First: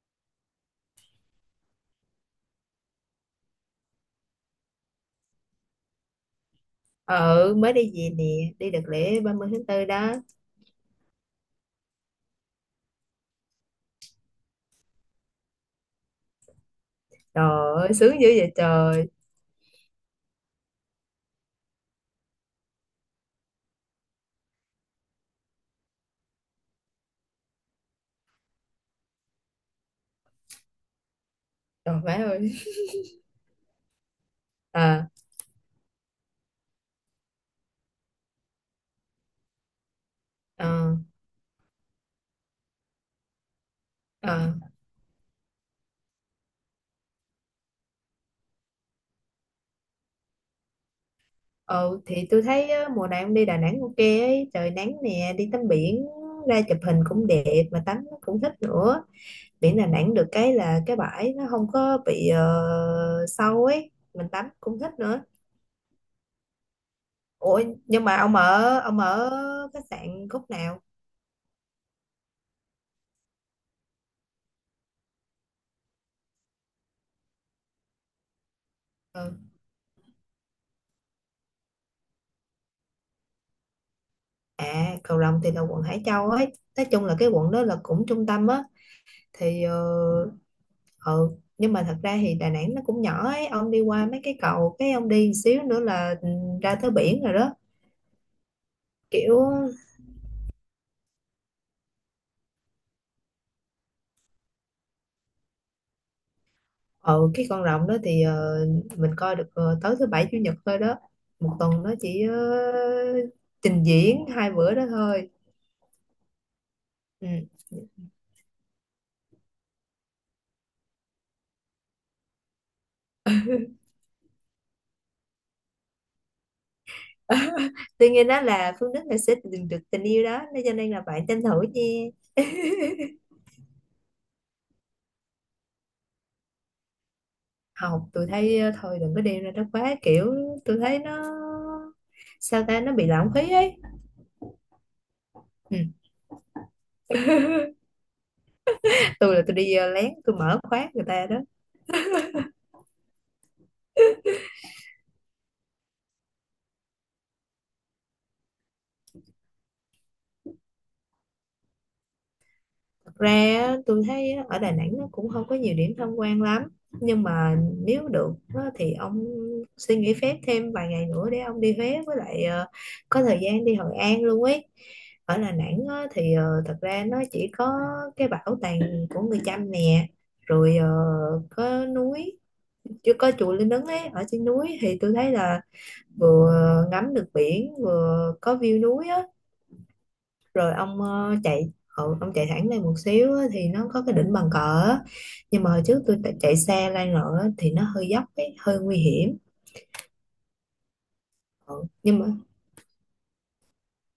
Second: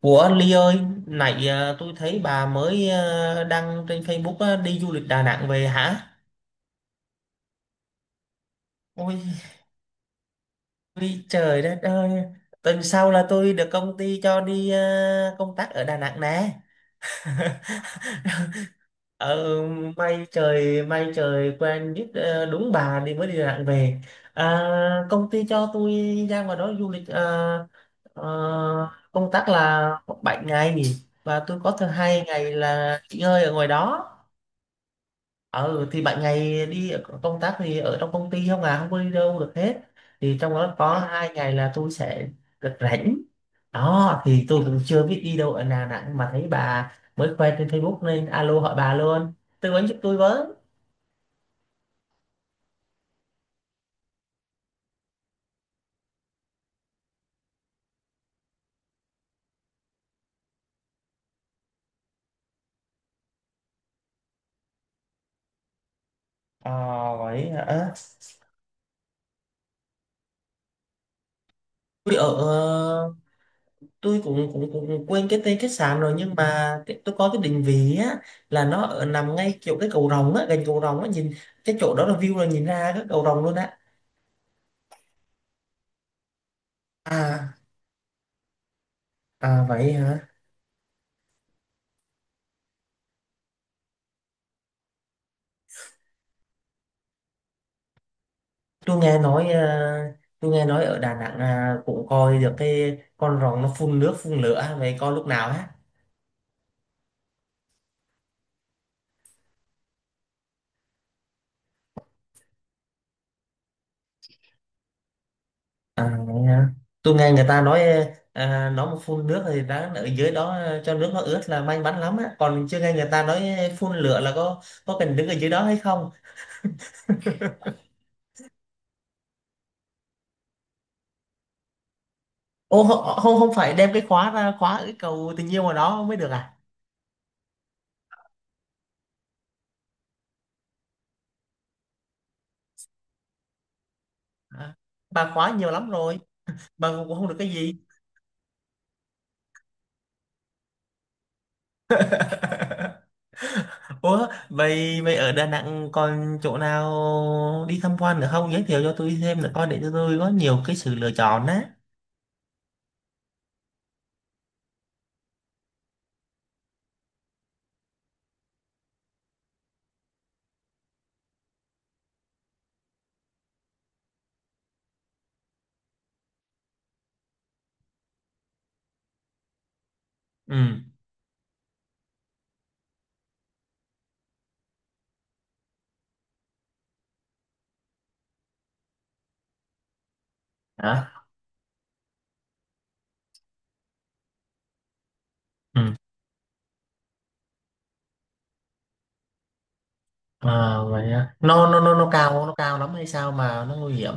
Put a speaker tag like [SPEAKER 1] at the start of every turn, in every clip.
[SPEAKER 1] Ủa Ly ơi, nãy à, tôi thấy bà mới à, đăng trên Facebook á, đi du lịch Đà Nẵng về hả?
[SPEAKER 2] Ừ, mới đi về nè. Đi đợt
[SPEAKER 1] Ôi,
[SPEAKER 2] lễ 30 tháng 4 đó.
[SPEAKER 1] ôi trời đất ơi, tuần sau là tôi được công ty cho đi à, công tác ở Đà Nẵng nè.
[SPEAKER 2] Trời ơi sướng dữ vậy trời.
[SPEAKER 1] Ờ, may trời quen biết à, đúng bà đi mới đi Đà Nẵng về. À, công ty cho tôi ra ngoài đó du lịch à, công tác là 7 ngày và tôi có thứ
[SPEAKER 2] Trời má
[SPEAKER 1] 2 ngày
[SPEAKER 2] ơi.
[SPEAKER 1] là nghỉ ngơi ở ngoài đó.
[SPEAKER 2] À.
[SPEAKER 1] Ờ thì bạn ngày đi công tác thì ở trong công ty không, à không có đi đâu được hết, thì trong đó
[SPEAKER 2] Ờ.
[SPEAKER 1] có 2 ngày là tôi sẽ được rảnh đó. Thì
[SPEAKER 2] Ờ.
[SPEAKER 1] tôi cũng chưa biết đi đâu ở Đà Nẵng mà thấy bà mới khoe trên Facebook nên alo hỏi bà luôn, tư vấn giúp tôi với.
[SPEAKER 2] Ờ. Thì tôi thấy á, mùa này ông đi Đà Nẵng ok ấy, trời nắng nè, đi tắm biển, ra chụp hình cũng đẹp mà tắm cũng thích nữa. Biển Đà Nẵng được cái là cái bãi nó không có bị sâu ấy, mình tắm cũng thích nữa.
[SPEAKER 1] Ờ vậy
[SPEAKER 2] Ủa,
[SPEAKER 1] hả.
[SPEAKER 2] nhưng mà ông ở khách sạn khúc nào?
[SPEAKER 1] Tôi ở ờ, tôi cũng cũng cũng quên cái tên khách sạn rồi, nhưng mà tôi có cái định vị á, là nó ở nằm
[SPEAKER 2] Ừ.
[SPEAKER 1] ngay chỗ cái cầu rồng á, gần cầu rồng á, nhìn cái chỗ đó là view là nhìn ra cái cầu rồng luôn á.
[SPEAKER 2] À, Cầu Rồng thì là quận Hải Châu ấy, nói chung là cái quận
[SPEAKER 1] à
[SPEAKER 2] đó là cũng trung tâm á. Thì
[SPEAKER 1] à
[SPEAKER 2] ờ.
[SPEAKER 1] vậy hả.
[SPEAKER 2] Ừ. Nhưng mà thật ra thì Đà Nẵng nó cũng nhỏ ấy, ông đi qua mấy cái cầu cái ông đi xíu nữa là ra tới biển rồi đó.
[SPEAKER 1] tôi nghe
[SPEAKER 2] Kiểu.
[SPEAKER 1] nói ờ, tôi nghe nói ở Đà Nẵng à, cũng coi được cái con rồng nó phun nước phun lửa vậy coi lúc nào á.
[SPEAKER 2] Ừ, cái con rồng đó thì mình coi được tới thứ bảy chủ nhật thôi đó. Một tuần nó chỉ trình diễn hai bữa đó thôi.
[SPEAKER 1] À, vậy hả? Tôi
[SPEAKER 2] Ừ.
[SPEAKER 1] nghe người ta nói ờ, nó mà phun nước thì đáng ở dưới đó ờ, cho nước nó ướt là may mắn lắm á, còn chưa nghe người ta nói phun lửa là có cần đứng ở dưới đó hay không.
[SPEAKER 2] Tuy nhiên đó là Phương Đức là sẽ tìm được tình yêu đó nên cho nên là bạn tranh thủ nha.
[SPEAKER 1] Ô không không không, phải đem cái khóa ra khóa cái cầu tình yêu mà đó mới được à.
[SPEAKER 2] Học tôi thấy thôi đừng có đi ra đó quá kiểu, tôi thấy nó sao ta nó bị lãng phí ấy.
[SPEAKER 1] À, bà khóa nhiều
[SPEAKER 2] Ừ.
[SPEAKER 1] lắm rồi, bà cũng không được cái gì.
[SPEAKER 2] Tôi là tôi đi lén tôi mở khóa người ta đó.
[SPEAKER 1] Ủa, vậy vậy ở Đà Nẵng còn chỗ nào đi tham quan nữa không? Giới thiệu cho tôi thêm nữa coi để cho tôi có nhiều cái sự lựa chọn á.
[SPEAKER 2] Thật ra á, tôi thấy á, ở Đà Nẵng nó cũng không có nhiều điểm tham quan lắm. Nhưng mà nếu được á, thì ông xin nghỉ phép thêm vài ngày nữa để ông đi Huế với lại có thời gian đi Hội An luôn ấy. Ở Đà Nẵng á, thì thật ra nó chỉ có cái bảo tàng của người Chăm nè,
[SPEAKER 1] Ừ.
[SPEAKER 2] rồi có núi, chưa có chùa Linh Ứng ấy ở trên núi thì tôi thấy là vừa ngắm được biển vừa có view núi á. Rồi ông
[SPEAKER 1] Hả?
[SPEAKER 2] chạy. Ừ, ông chạy thẳng lên một xíu á, thì nó có cái đỉnh bàn cờ á. Nhưng mà hồi
[SPEAKER 1] Ừ.
[SPEAKER 2] trước tôi chạy xe lên rồi á, thì nó hơi dốc ấy, hơi nguy hiểm.
[SPEAKER 1] À, vậy á. nó nó
[SPEAKER 2] Ừ,
[SPEAKER 1] nó nó
[SPEAKER 2] nhưng mà
[SPEAKER 1] cao nó cao lắm hay sao mà nó nguy hiểm,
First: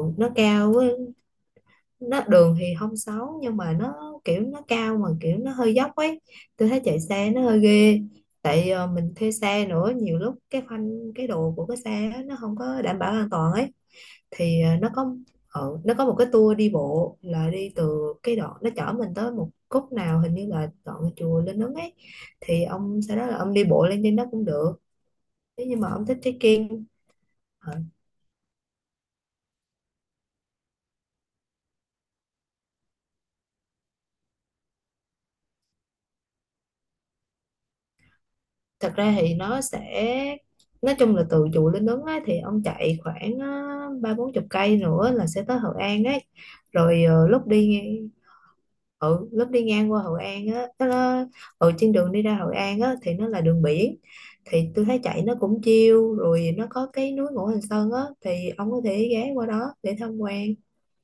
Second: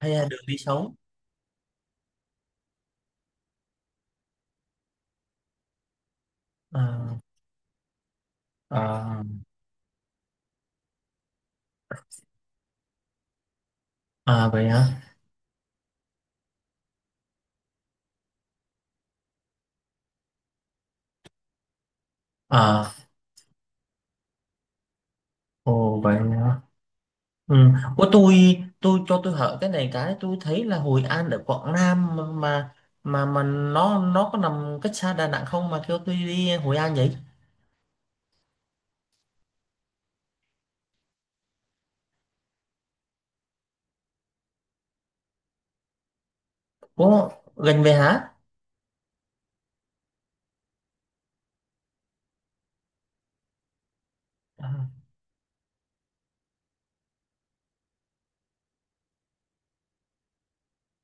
[SPEAKER 1] hay là
[SPEAKER 2] nó
[SPEAKER 1] đường đi
[SPEAKER 2] cao á,
[SPEAKER 1] xấu?
[SPEAKER 2] nó đường thì không xấu nhưng mà nó kiểu nó cao mà kiểu nó hơi dốc ấy. Tôi thấy chạy
[SPEAKER 1] À,
[SPEAKER 2] xe nó hơi ghê. Tại mình
[SPEAKER 1] à,
[SPEAKER 2] thuê xe nữa, nhiều lúc cái phanh cái đồ của cái xe á, nó không có đảm bảo an toàn ấy.
[SPEAKER 1] à
[SPEAKER 2] Thì
[SPEAKER 1] vậy hả.
[SPEAKER 2] nó có một cái tour đi bộ là đi từ cái đoạn nó chở mình tới một khúc nào hình như là đoạn chùa Linh Ứng ấy. Thì
[SPEAKER 1] À,
[SPEAKER 2] ông sau đó là ông đi bộ lên trên đó cũng được nếu như mà
[SPEAKER 1] ồ
[SPEAKER 2] ông
[SPEAKER 1] vậy
[SPEAKER 2] thích
[SPEAKER 1] hả.
[SPEAKER 2] trekking.
[SPEAKER 1] Ừ.
[SPEAKER 2] ờ,
[SPEAKER 1] Ủa tôi cho tôi hỏi cái này, cái tôi thấy là Hội An ở Quảng Nam mà, mà nó có nằm cách xa Đà Nẵng không mà kêu tôi đi Hội An vậy?
[SPEAKER 2] Thật ra thì nó sẽ nói chung là từ chùa Linh Ứng á, thì ông chạy khoảng ba bốn chục cây nữa là sẽ tới Hội An ấy. Rồi
[SPEAKER 1] Ủa,
[SPEAKER 2] lúc đi
[SPEAKER 1] gần về hả?
[SPEAKER 2] ừ, lúc đi ngang qua Hội An á, nó ở trên đường đi ra Hội An á thì nó là đường biển. Thì
[SPEAKER 1] À,
[SPEAKER 2] tôi thấy chạy nó cũng chill, rồi nó có cái núi Ngũ Hành Sơn á thì ông có thể ghé qua đó để tham quan.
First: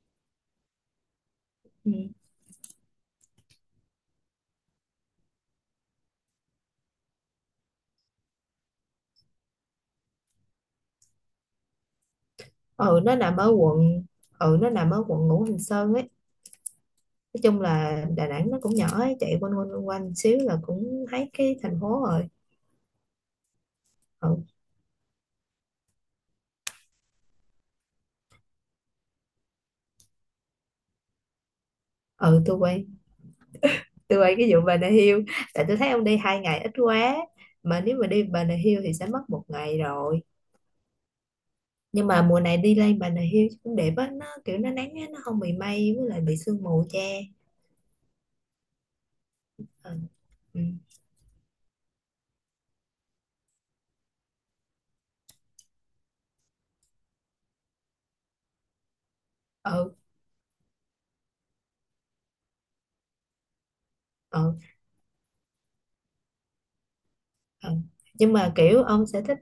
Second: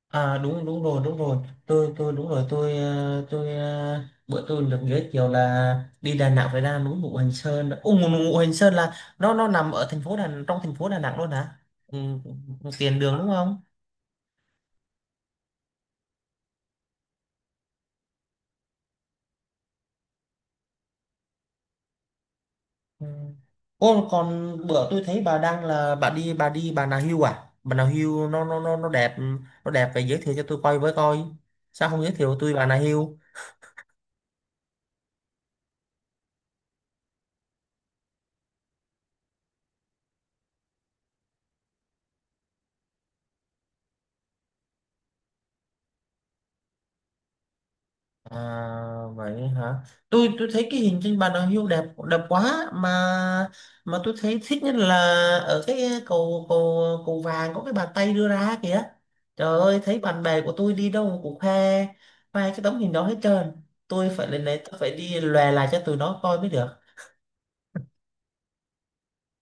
[SPEAKER 1] à, đúng đúng rồi đúng rồi.
[SPEAKER 2] Ừ.
[SPEAKER 1] Tôi đúng rồi, bữa tôi được giới thiệu là đi Đà Nẵng phải ra núi Ngũ Hành Sơn. Ồ, Ngũ Ngũ Hành Sơn là nó nằm ở thành phố Đà trong thành phố Đà Nẵng luôn hả? Ừ, ừ, tiền
[SPEAKER 2] ừ nó
[SPEAKER 1] đường đúng
[SPEAKER 2] nằm ở
[SPEAKER 1] không?
[SPEAKER 2] quận ừ nó nằm ở quận Ngũ Hành Sơn ấy. Nói chung là Đà Nẵng nó cũng nhỏ ấy, chạy quanh quanh quanh quanh xíu là cũng thấy cái thành phố rồi.
[SPEAKER 1] Ừ. Ô
[SPEAKER 2] Ừ.
[SPEAKER 1] còn bữa tôi thấy bà đang là bà đi bà Nà Hills à? Bà Nà Hills nó đẹp phải giới thiệu cho tôi coi với coi. Sao không giới thiệu
[SPEAKER 2] Ừ,
[SPEAKER 1] tôi
[SPEAKER 2] tôi
[SPEAKER 1] Bà Nà
[SPEAKER 2] quay
[SPEAKER 1] Hills?
[SPEAKER 2] tôi quay cái vụ Bà Nà Hills, tại tôi thấy ông đi 2 ngày ít quá, mà nếu mà đi Bà Nà Hills thì sẽ mất một ngày rồi. Nhưng mà mùa này đi lên Bà Nà Hills cũng đẹp á, nó kiểu nó nắng á nó không bị mây với lại bị sương mù che.
[SPEAKER 1] À, vậy hả?
[SPEAKER 2] Ừ.
[SPEAKER 1] Tôi
[SPEAKER 2] Ừ.
[SPEAKER 1] thấy cái hình trên bàn đằng hưu đẹp, đẹp quá mà tôi thấy thích nhất là ở cái cầu cầu cầu vàng có cái bàn tay đưa ra kìa. Trời ơi,
[SPEAKER 2] Ừ.
[SPEAKER 1] thấy bạn bè của tôi đi đâu cũng khoe, khoe cái tấm hình đó hết trơn. Tôi phải lên
[SPEAKER 2] Ừ.
[SPEAKER 1] đấy, tôi phải đi lòe lại cho tụi nó coi mới được.
[SPEAKER 2] Ừ. Nhưng mà kiểu ông sẽ thích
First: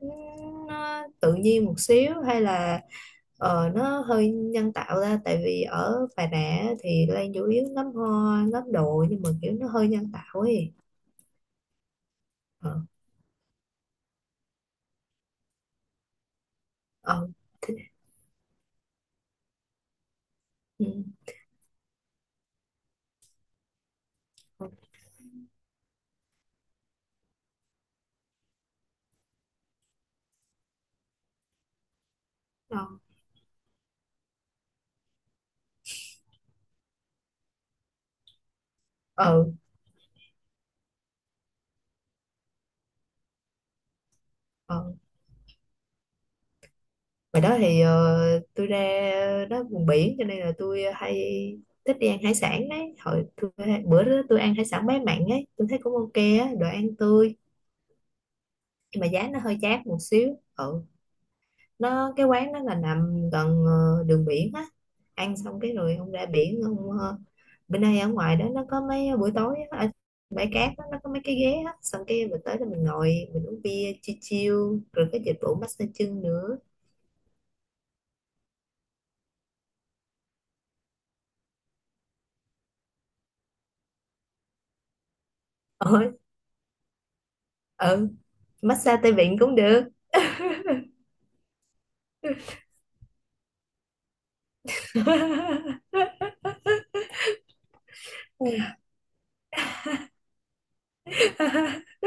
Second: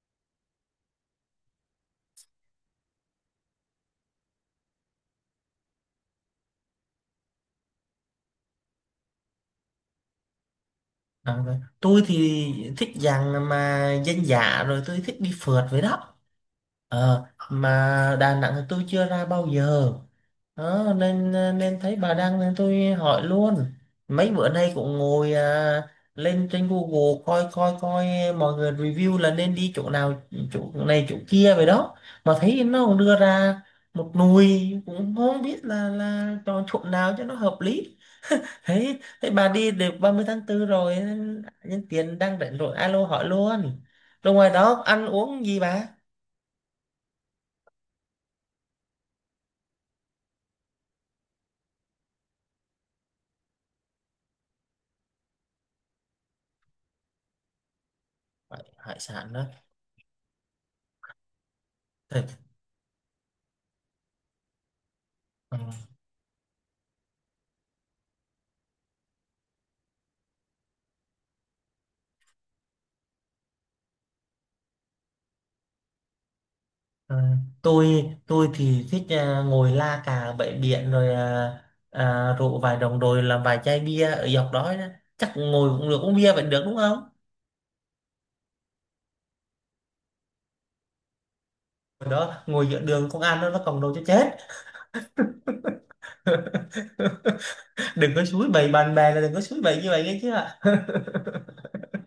[SPEAKER 2] nó tự nhiên một xíu hay là nó hơi nhân tạo ra, tại vì ở Bà Nà á thì Lan chủ yếu ngắm hoa ngắm đồ nhưng mà kiểu nó hơi nhân tạo ấy.
[SPEAKER 1] À, rồi. Tôi thì
[SPEAKER 2] Ờ.
[SPEAKER 1] thích dạng mà dân dã, rồi tôi thích đi phượt với đó. Ờ,
[SPEAKER 2] Ờ.
[SPEAKER 1] mà Đà Nẵng thì tôi chưa ra bao giờ.
[SPEAKER 2] Ừ.
[SPEAKER 1] Đó, nên thấy bà đăng nên tôi hỏi luôn, mấy bữa nay cũng ngồi à, lên trên Google coi coi coi mọi người review là nên đi chỗ nào, chỗ này chỗ kia vậy đó, mà thấy nó cũng đưa ra một nùi cũng không biết là chọn chỗ nào cho nó hợp lý. Thấy thấy
[SPEAKER 2] Ờ.
[SPEAKER 1] bà đi được 30/4 rồi nên nhân tiện đang rảnh rồi alo hỏi luôn. Rồi ngoài
[SPEAKER 2] Ờ,
[SPEAKER 1] đó ăn uống gì bà?
[SPEAKER 2] ngoài đó thì tôi ra đó vùng biển cho nên là tôi hay thích đi ăn hải sản đấy. Bữa đó tôi ăn hải sản bé mặn ấy, tôi thấy cũng ok á, đồ ăn tươi
[SPEAKER 1] Hải hải
[SPEAKER 2] nhưng mà giá
[SPEAKER 1] sản
[SPEAKER 2] nó
[SPEAKER 1] đó.
[SPEAKER 2] hơi chát một xíu. Ừ, nó cái quán đó là nằm gần đường biển á. Ăn
[SPEAKER 1] Ừ.
[SPEAKER 2] xong cái rồi ông ra biển ông bên đây ở ngoài đó nó có mấy buổi tối á, ở bãi cát đó, nó có mấy cái ghế á, xong cái mình tới là mình ngồi mình uống bia chill chill rồi có dịch vụ massage chân nữa.
[SPEAKER 1] Ờ, tôi thì thích à, ngồi la cà bãi biển rồi à, à, rượu vài đồng rồi làm vài chai bia ở dọc đó đó. Chắc ngồi cũng được,
[SPEAKER 2] Ờ.
[SPEAKER 1] uống bia vẫn được đúng không?
[SPEAKER 2] Ừ, massage tay vịn cũng được.
[SPEAKER 1] Ở đó ngồi giữa đường công an nó còng đầu cho chết. Đừng có
[SPEAKER 2] Ừ.
[SPEAKER 1] suối bày bạn bè, là đừng có suối bày như vậy nghe chứ ạ.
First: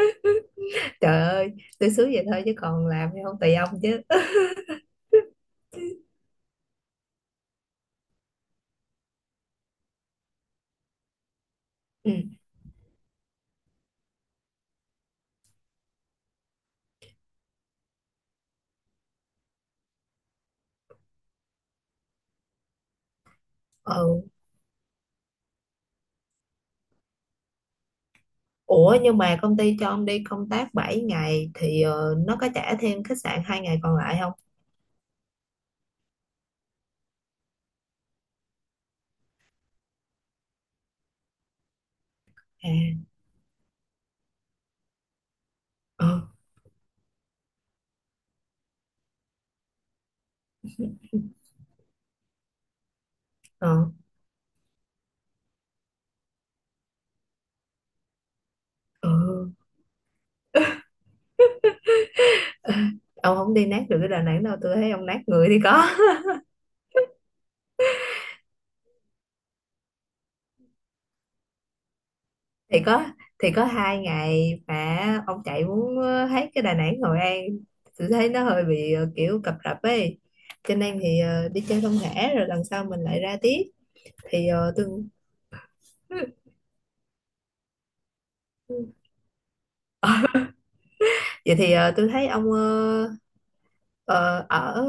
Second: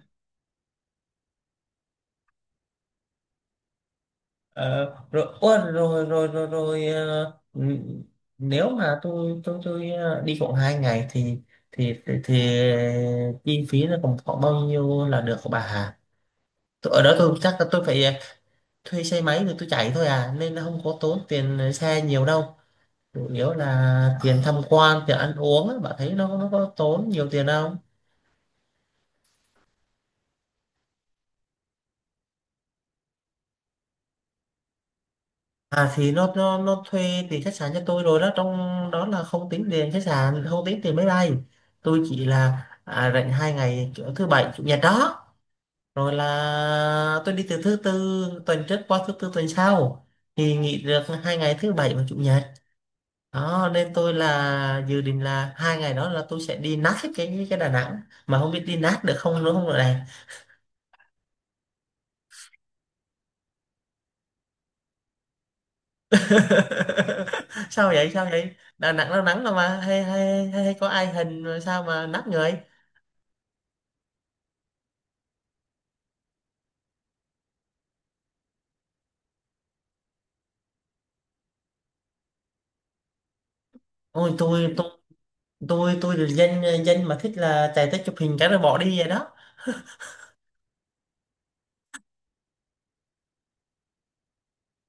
[SPEAKER 2] Trời ơi, tôi xúi vậy thôi chứ còn làm thì không, tùy ông chứ.
[SPEAKER 1] Ờ, rồi, ủa, rồi rồi rồi rồi ờ, ừ, nếu mà đi khoảng 2 ngày thì thì thì,
[SPEAKER 2] Ừ.
[SPEAKER 1] thì chi phí nó còn khoảng bao nhiêu là được của bà Hà? Tôi- ở đó tôi chắc là tôi phải ờ, thuê xe máy thì tôi chạy thôi à, nên nó không có tốn tiền xe nhiều đâu, chủ yếu là
[SPEAKER 2] Ừ,
[SPEAKER 1] tiền tham quan tiền ăn uống á, bạn thấy nó có tốn nhiều tiền không.
[SPEAKER 2] ủa nhưng mà công ty cho ông đi công tác 7 ngày thì nó có trả thêm khách sạn 2 ngày còn lại không?
[SPEAKER 1] À thì nó thuê tiền khách sạn cho tôi rồi đó, trong đó là không tính tiền khách sạn, không tính tiền máy bay. Tôi chỉ là
[SPEAKER 2] À.
[SPEAKER 1] à, rảnh 2 ngày kiểu thứ bảy chủ nhật đó,
[SPEAKER 2] Ờ.
[SPEAKER 1] rồi là tôi đi từ thứ tư tuần trước qua thứ tư tuần sau, thì nghỉ được 2 ngày thứ bảy và chủ nhật đó,
[SPEAKER 2] Ờ.
[SPEAKER 1] nên tôi là dự định là 2 ngày đó là tôi sẽ đi nát hết cái Đà Nẵng mà không biết đi nát được không
[SPEAKER 2] Ừ.
[SPEAKER 1] nữa không rồi này.
[SPEAKER 2] Ông không đi nát được cái Đà Nẵng đâu, tôi thấy ông nát người thì có.
[SPEAKER 1] Sao vậy sao vậy, Đà Nẵng nó nắng rồi mà hay có ai hình rồi sao mà nát người.
[SPEAKER 2] Thì có. Thì có 2 ngày mà ông chạy muốn hết cái Đà Nẵng Hội An, tôi thấy nó hơi bị kiểu cập rập ấy. Cho nên thì đi chơi không thể rồi lần sau mình lại ra tiếp.
[SPEAKER 1] Ôi
[SPEAKER 2] Thì
[SPEAKER 1] tôi
[SPEAKER 2] tôi.
[SPEAKER 1] tôi tôi tôi là dân dân mà thích là chạy tới chụp hình cái rồi bỏ đi vậy đó.
[SPEAKER 2] Vậy thì tôi thấy ông ờ, ở.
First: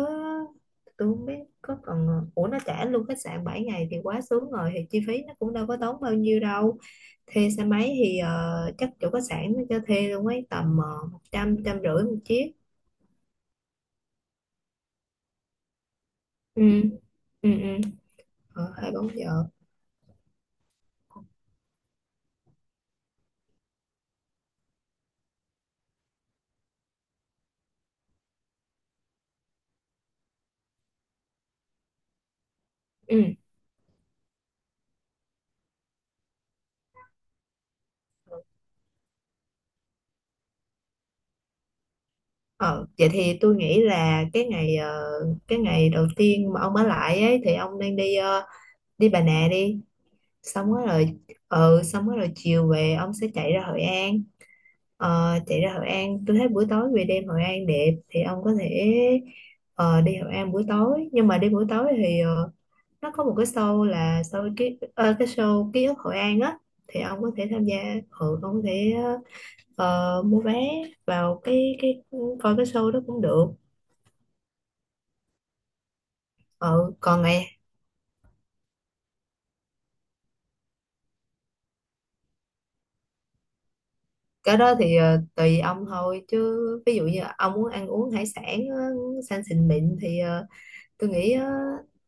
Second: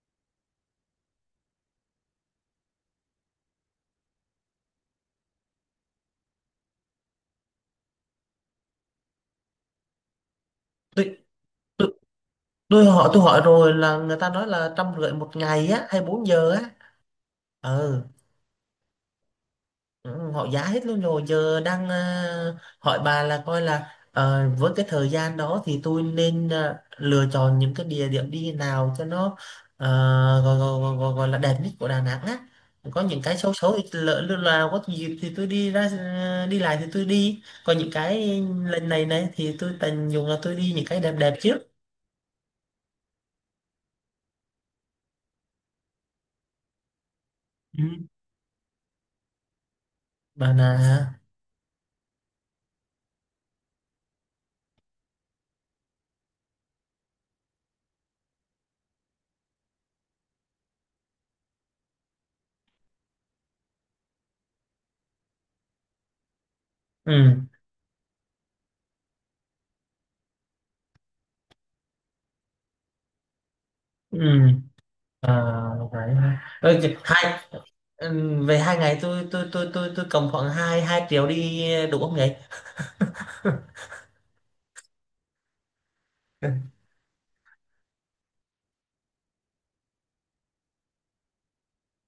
[SPEAKER 2] Tôi không biết có còn ủa nó trả luôn khách sạn 7 ngày thì quá sướng rồi, thì chi phí nó cũng đâu có tốn bao nhiêu đâu. Thuê xe máy thì chắc chỗ khách sạn nó cho thuê luôn ấy, tầm
[SPEAKER 1] tôi
[SPEAKER 2] một trăm trăm
[SPEAKER 1] tôi
[SPEAKER 2] rưỡi một chiếc.
[SPEAKER 1] tôi hỏi tôi hỏi rồi là người ta nói là 150 một ngày á hay 4 giờ
[SPEAKER 2] Ừ.
[SPEAKER 1] á.
[SPEAKER 2] Ừ. Ừ.
[SPEAKER 1] Ừ.
[SPEAKER 2] Ờ, 24 giờ.
[SPEAKER 1] Ừ, họ giá hết luôn rồi, giờ đang ờ, hỏi bà là coi là ờ, với cái thời gian đó thì tôi nên ờ, lựa chọn những cái địa điểm đi nào cho nó ờ, gọi là đẹp nhất của Đà Nẵng á, có những
[SPEAKER 2] Ừ.
[SPEAKER 1] cái xấu xấu thì lỡ lúc nào có dịp thì tôi đi ra ờ, đi lại thì tôi đi, còn những cái lần này này thì tôi tận dụng là tôi đi những cái đẹp đẹp trước.
[SPEAKER 2] Ờ, vậy thì tôi nghĩ là cái ngày cái ngày đầu tiên mà ông ở lại ấy thì ông
[SPEAKER 1] Ừ.
[SPEAKER 2] nên đi đi Bà Nà đi.
[SPEAKER 1] Bà
[SPEAKER 2] Xong rồi rồi.
[SPEAKER 1] là.
[SPEAKER 2] Ừ, xong rồi rồi chiều về ông sẽ chạy ra Hội An. Ờ, chạy ra Hội An tôi thấy buổi tối về đêm Hội An đẹp thì ông có thể đi Hội An buổi tối. Nhưng mà đi buổi tối thì nó có một cái show là show cái show ký ức Hội An á, thì ông có
[SPEAKER 1] Ừ
[SPEAKER 2] thể tham gia. Ừ, ông có thể mua vé vào cái coi cái show đó cũng được.
[SPEAKER 1] ừ. À, vậy ha. Ừ,
[SPEAKER 2] Ờ, Còn
[SPEAKER 1] hai.
[SPEAKER 2] ngày
[SPEAKER 1] Ừ, về 2 ngày tôi cầm khoảng hai hai triệu đi đủ không vậy?
[SPEAKER 2] cái đó thì tùy ông thôi chứ. Ví dụ như ông muốn ăn uống hải sản sang xịn mịn thì tôi nghĩ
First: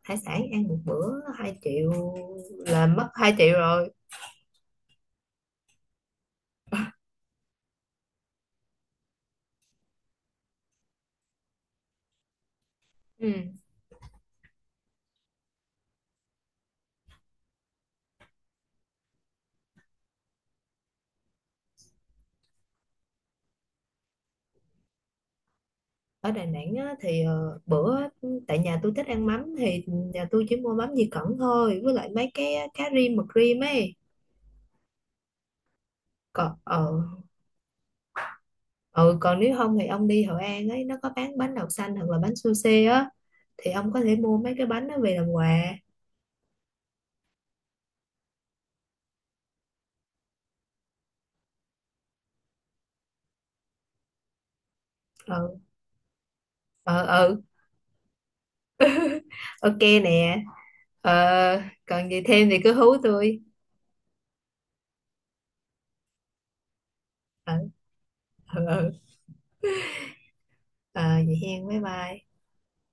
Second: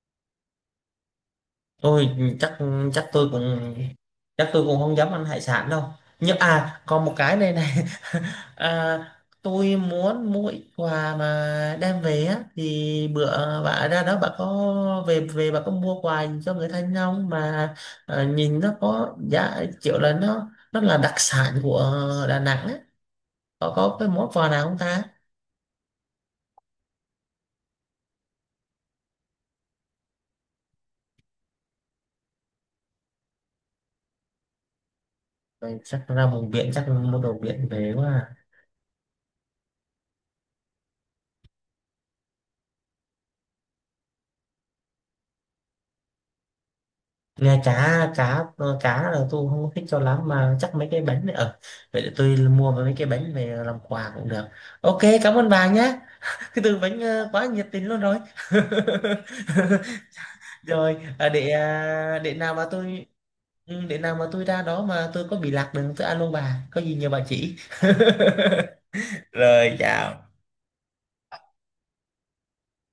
[SPEAKER 2] hải sản ăn một bữa hai
[SPEAKER 1] tôi
[SPEAKER 2] triệu
[SPEAKER 1] chắc
[SPEAKER 2] là
[SPEAKER 1] chắc
[SPEAKER 2] mất
[SPEAKER 1] tôi
[SPEAKER 2] 2 triệu
[SPEAKER 1] cũng
[SPEAKER 2] rồi.
[SPEAKER 1] chắc tôi cũng không dám ăn hải sản đâu, nhưng à còn một cái này này. À, tôi muốn mua ít quà mà đem về á, thì
[SPEAKER 2] Ừ.
[SPEAKER 1] bữa bà ra đó bà có về về bà có mua quà cho người thân không mà, à, nhìn nó có giá kiểu là nó là đặc sản của Đà Nẵng á, có cái món quà nào không ta.
[SPEAKER 2] Ở Đà Nẵng á, thì bữa tại nhà tôi thích ăn mắm thì nhà tôi chỉ mua mắm Di Cẩn thôi, với lại mấy cái cá rim mực rim ấy.
[SPEAKER 1] Đây, chắc ra vùng
[SPEAKER 2] Còn
[SPEAKER 1] biển chắc
[SPEAKER 2] ờ.
[SPEAKER 1] mua đồ biển về quá à.
[SPEAKER 2] Ừ, còn nếu không thì ông đi Hội An ấy nó có bán bánh đậu xanh hoặc là bánh sushi á, thì ông có thể mua mấy cái bánh đó về làm quà.
[SPEAKER 1] Nghe cá cá ờ, cá là tôi không thích cho lắm, mà chắc mấy cái bánh này ở, vậy để tôi mua mấy cái bánh về làm quà cũng được. Ok cảm ơn
[SPEAKER 2] Ừ.
[SPEAKER 1] bà nhé, cái từ
[SPEAKER 2] Ừ.
[SPEAKER 1] bánh ờ,
[SPEAKER 2] Ừ.
[SPEAKER 1] quá nhiệt tình luôn rồi.
[SPEAKER 2] Ok nè.
[SPEAKER 1] rồi
[SPEAKER 2] Ờ,
[SPEAKER 1] à, để
[SPEAKER 2] còn
[SPEAKER 1] à,
[SPEAKER 2] gì
[SPEAKER 1] để
[SPEAKER 2] thêm
[SPEAKER 1] nào
[SPEAKER 2] thì
[SPEAKER 1] mà
[SPEAKER 2] cứ hú
[SPEAKER 1] tôi,
[SPEAKER 2] tôi.
[SPEAKER 1] ừ, để nào mà tôi ra đó mà tôi có bị lạc đường tôi alo bà có gì nhờ bà chỉ.
[SPEAKER 2] Ừ. Ừ. Ừ.
[SPEAKER 1] Rồi chào.
[SPEAKER 2] Ờ, vậy hen, bye bye.